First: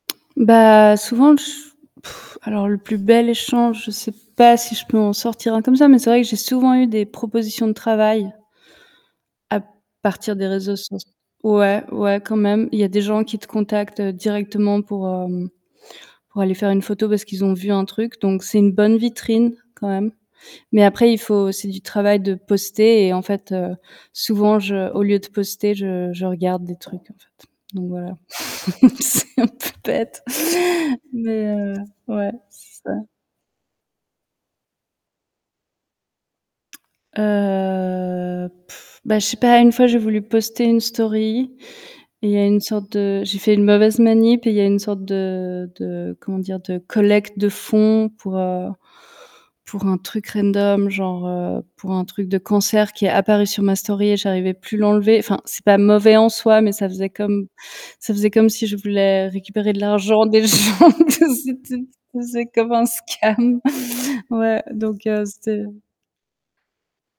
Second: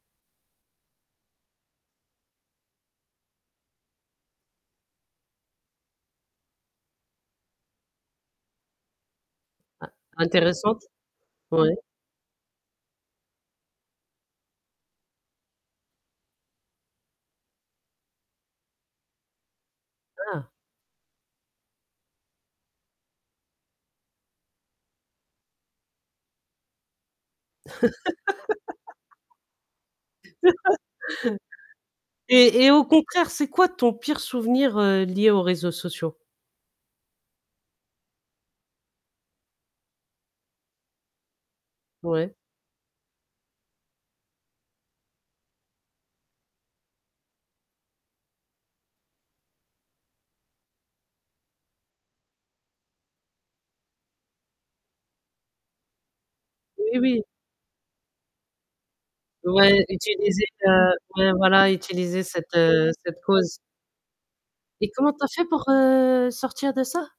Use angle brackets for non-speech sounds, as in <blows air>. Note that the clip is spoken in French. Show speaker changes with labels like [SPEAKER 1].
[SPEAKER 1] Bah, souvent <blows air> alors, le plus bel échange, je sais pas si je peux en sortir un comme ça, mais c'est vrai que j'ai souvent eu des propositions de travail à
[SPEAKER 2] In
[SPEAKER 1] partir des réseaux
[SPEAKER 2] intéressante.
[SPEAKER 1] soc
[SPEAKER 2] Ouais.
[SPEAKER 1] ouais ouais quand même, il y a des gens qui te contactent directement pour, hem, pour aller faire une photo parce qu'ils ont vu un truc, donc c'est une bonne vitrine quand même.
[SPEAKER 2] Ah!
[SPEAKER 1] Mais après, il faut, c'est du travail de poster et en fait, heu, souvent, je au lieu de poster, je je regarde des trucs en fait. Donc voilà, <laughs> c'est un peu bête
[SPEAKER 2] <laughs>
[SPEAKER 1] mais heu, ouais,
[SPEAKER 2] Et et
[SPEAKER 1] c'est
[SPEAKER 2] au
[SPEAKER 1] ça.
[SPEAKER 2] contraire, c'est quoi ton pire souvenir, heu, lié aux réseaux sociaux?
[SPEAKER 1] Heu, <blows air> ben, je sais pas, une fois, j'ai voulu poster une story, et il
[SPEAKER 2] Ouais.
[SPEAKER 1] y a une sorte de j'ai fait une mauvaise manip et il y a une sorte de de, comment dire? De collecte de fonds pour, heu, pour un truc random genre, heu, pour un truc de cancer qui est apparu sur ma story et j'arrivais plus l'enlever. Enfin, c'est pas mauvais en soi, mais ça
[SPEAKER 2] Oui,
[SPEAKER 1] faisait
[SPEAKER 2] oui.
[SPEAKER 1] comme ça faisait comme si je voulais récupérer de
[SPEAKER 2] Ouais,
[SPEAKER 1] l'argent des
[SPEAKER 2] utilisez, heu,
[SPEAKER 1] gens, tu sait,
[SPEAKER 2] ouais
[SPEAKER 1] que
[SPEAKER 2] voilà,
[SPEAKER 1] c'était
[SPEAKER 2] utilisez
[SPEAKER 1] c'était
[SPEAKER 2] cette,
[SPEAKER 1] comme un
[SPEAKER 2] heu, cette cause.
[SPEAKER 1] scam. <laughs> Ouais,
[SPEAKER 2] Et
[SPEAKER 1] donc
[SPEAKER 2] comment tu
[SPEAKER 1] heu,
[SPEAKER 2] as fait pour,
[SPEAKER 1] c'était
[SPEAKER 2] heu, sortir de ça?